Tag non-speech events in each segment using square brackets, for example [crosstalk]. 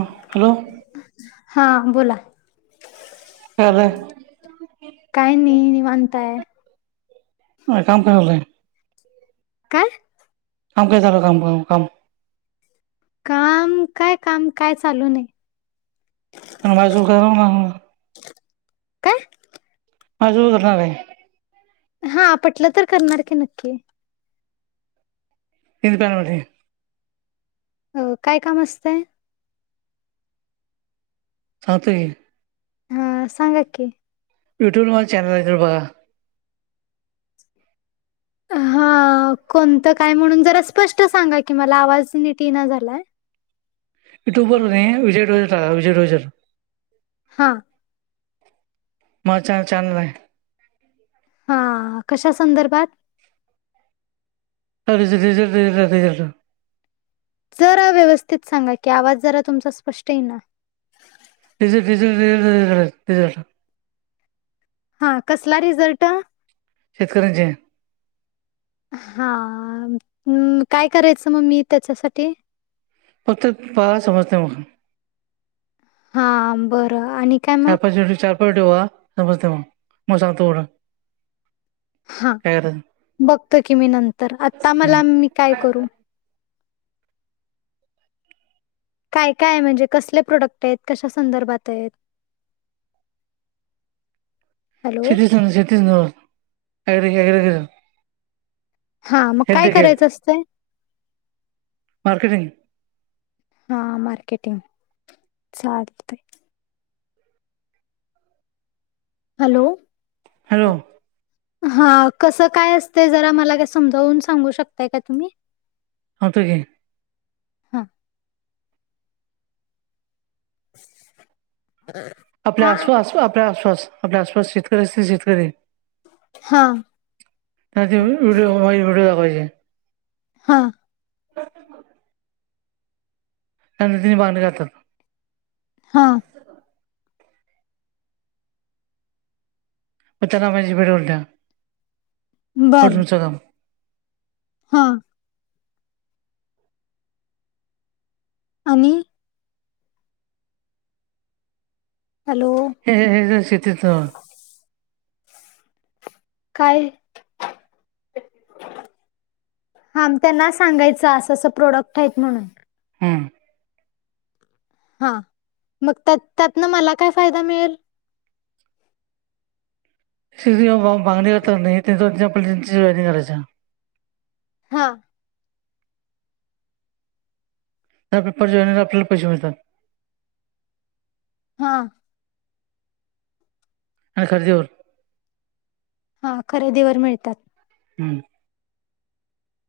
Hello हा बोला काय झालंय काय नाही निवांताय आ थांब थांब बाहेर काय? काम काय झालं काम काम काम काम काय काम काय चालू नाही आणि म अजून काय म काय? माजो करणार हा पटलं तर करणार की नक्की [unintelligible] अ काय काम असतय? सांगतो की हा सांगा की युट्यूब मला चॅनल आहेे तर बघ [inaudible] हा कोणतं काय म्हणून जरा स्पष्ट सांगा कि मला आवाज निटी ईना झालाय. यूट्यूबवर नाय विजय रोजर टाका विजय रोजर हा. माचा चानलाय हा कशा संदर्भात [unintelligible] जरा व्यवस्थित सांगा की आवाज जरा तुमचा स्पष्ट येईना [unintelligible] हा कसला रिझल्ट शेतकऱ्यांचे हा काय करायचं मग मी त्याच्यासाठी फक्त पा समजत मग हा बरं आणि काय मग फळ ठेवा समजत मग म सांगतो. हा काय करायचं बघतो की मी नंतर आता मला मी काय करू [inaudible] काय काय म्हणजे कसले प्रोडक्ट आहेत कशा संदर्भात आहेत. [inaudible] हॅलो [unintelligible] हा मग हेल्थ काय केअर करायचं असतय मार्केटिंग हा मार्केटिंग चालतय हॅलो हॅलो हा कसं काय असतय जरा मला काय समजावून सांगू शकताय का तुम्ही होतो कि हा [inaudible] आपल्या हा आस पास आपल्या आस पास आपल्या आसपास शेतकरी असतील शेतकरी हा [unintelligible] विडिओ दाखवायचे. हा. [inaudible] त्यांतर तिने बांगणी खातात. [unintelligible] हा. म त्यांना माझ पेड बर [unintelligible] काम. हा. आणि हॅलो ह शेतीच. काय? हा त्यांना सांगायच असंं प्रोडक्ट हाईत म्हणून हमम. हा मग त्यातन मला काय फायदा मिळेल? बांगली करत नाही त्याच्या पद्धतीने जॉईनिंग करायच्या. हा. त्या पेपर जॉईन आपल्याला पैसे मिळतात. हा. आणि खरेदीवर. हा खरेदीवर मिळतात.. हम्म.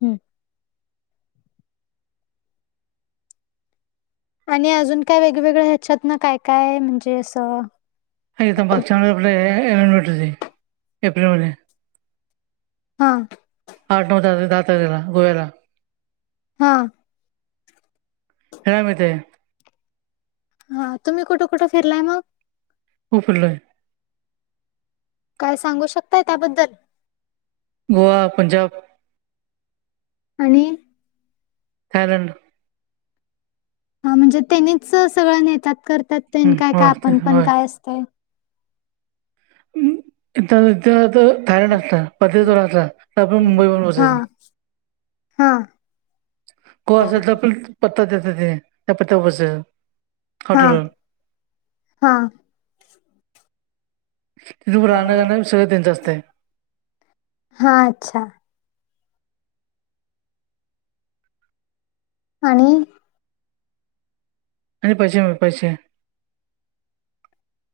हम्म. आणि अजून काय वेगवेेगळ्या ह्याच्यात ना काय काय म्हणजे असं? मागच्या महिन्यात आपलं [unintelligible] एप्रिलमध्ये. हा. आठ नऊ तारखे दहा तारखेला गोव्याला. हा. ह म ते [unintelligible] हा तुम्ही कुठं कुठं फिरलाय मग? खूप फिरोलोय. काय सांगू शकताय त्याबद्दल? गोवा, पंजाब - - आणि कारण? हा म्हणजे त्यांनीच सगळं नेतात करतात ते हं, काय काय होय ते आपण पण होय काय असतंय? तिथं [unintelligible] थायलंड असतं प असला तर आपण मुंबईवरून बसायचं. हा. को असेल तर पण पत्ता देत तेनी त्या पत्यावर बसायचं. हा हॉटेलवर हा. तिथं राहण्या खाणं सगळं त्यांच असतेय. हा अच्छा. आणि. आणि पैसे म पैसे.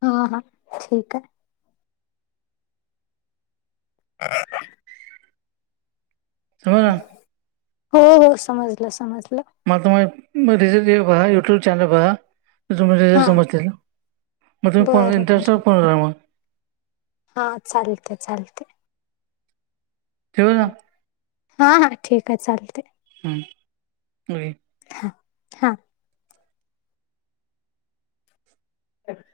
हा हा ठीक हाय. [inaudible] समजलं. हो हो समजलं समजलं. म तुम्हा [unintelligible] यूट्यूब चॅनल बघा. तुम्ही रिझल हां. समजतील मग तुम्ही इंटरवटवर फोन करा मग हा चालतेयं चालतेयं. ठेवू ना हा हा ठीक आहे चालतेयं. हम् होय. हा. अ [unintelligible]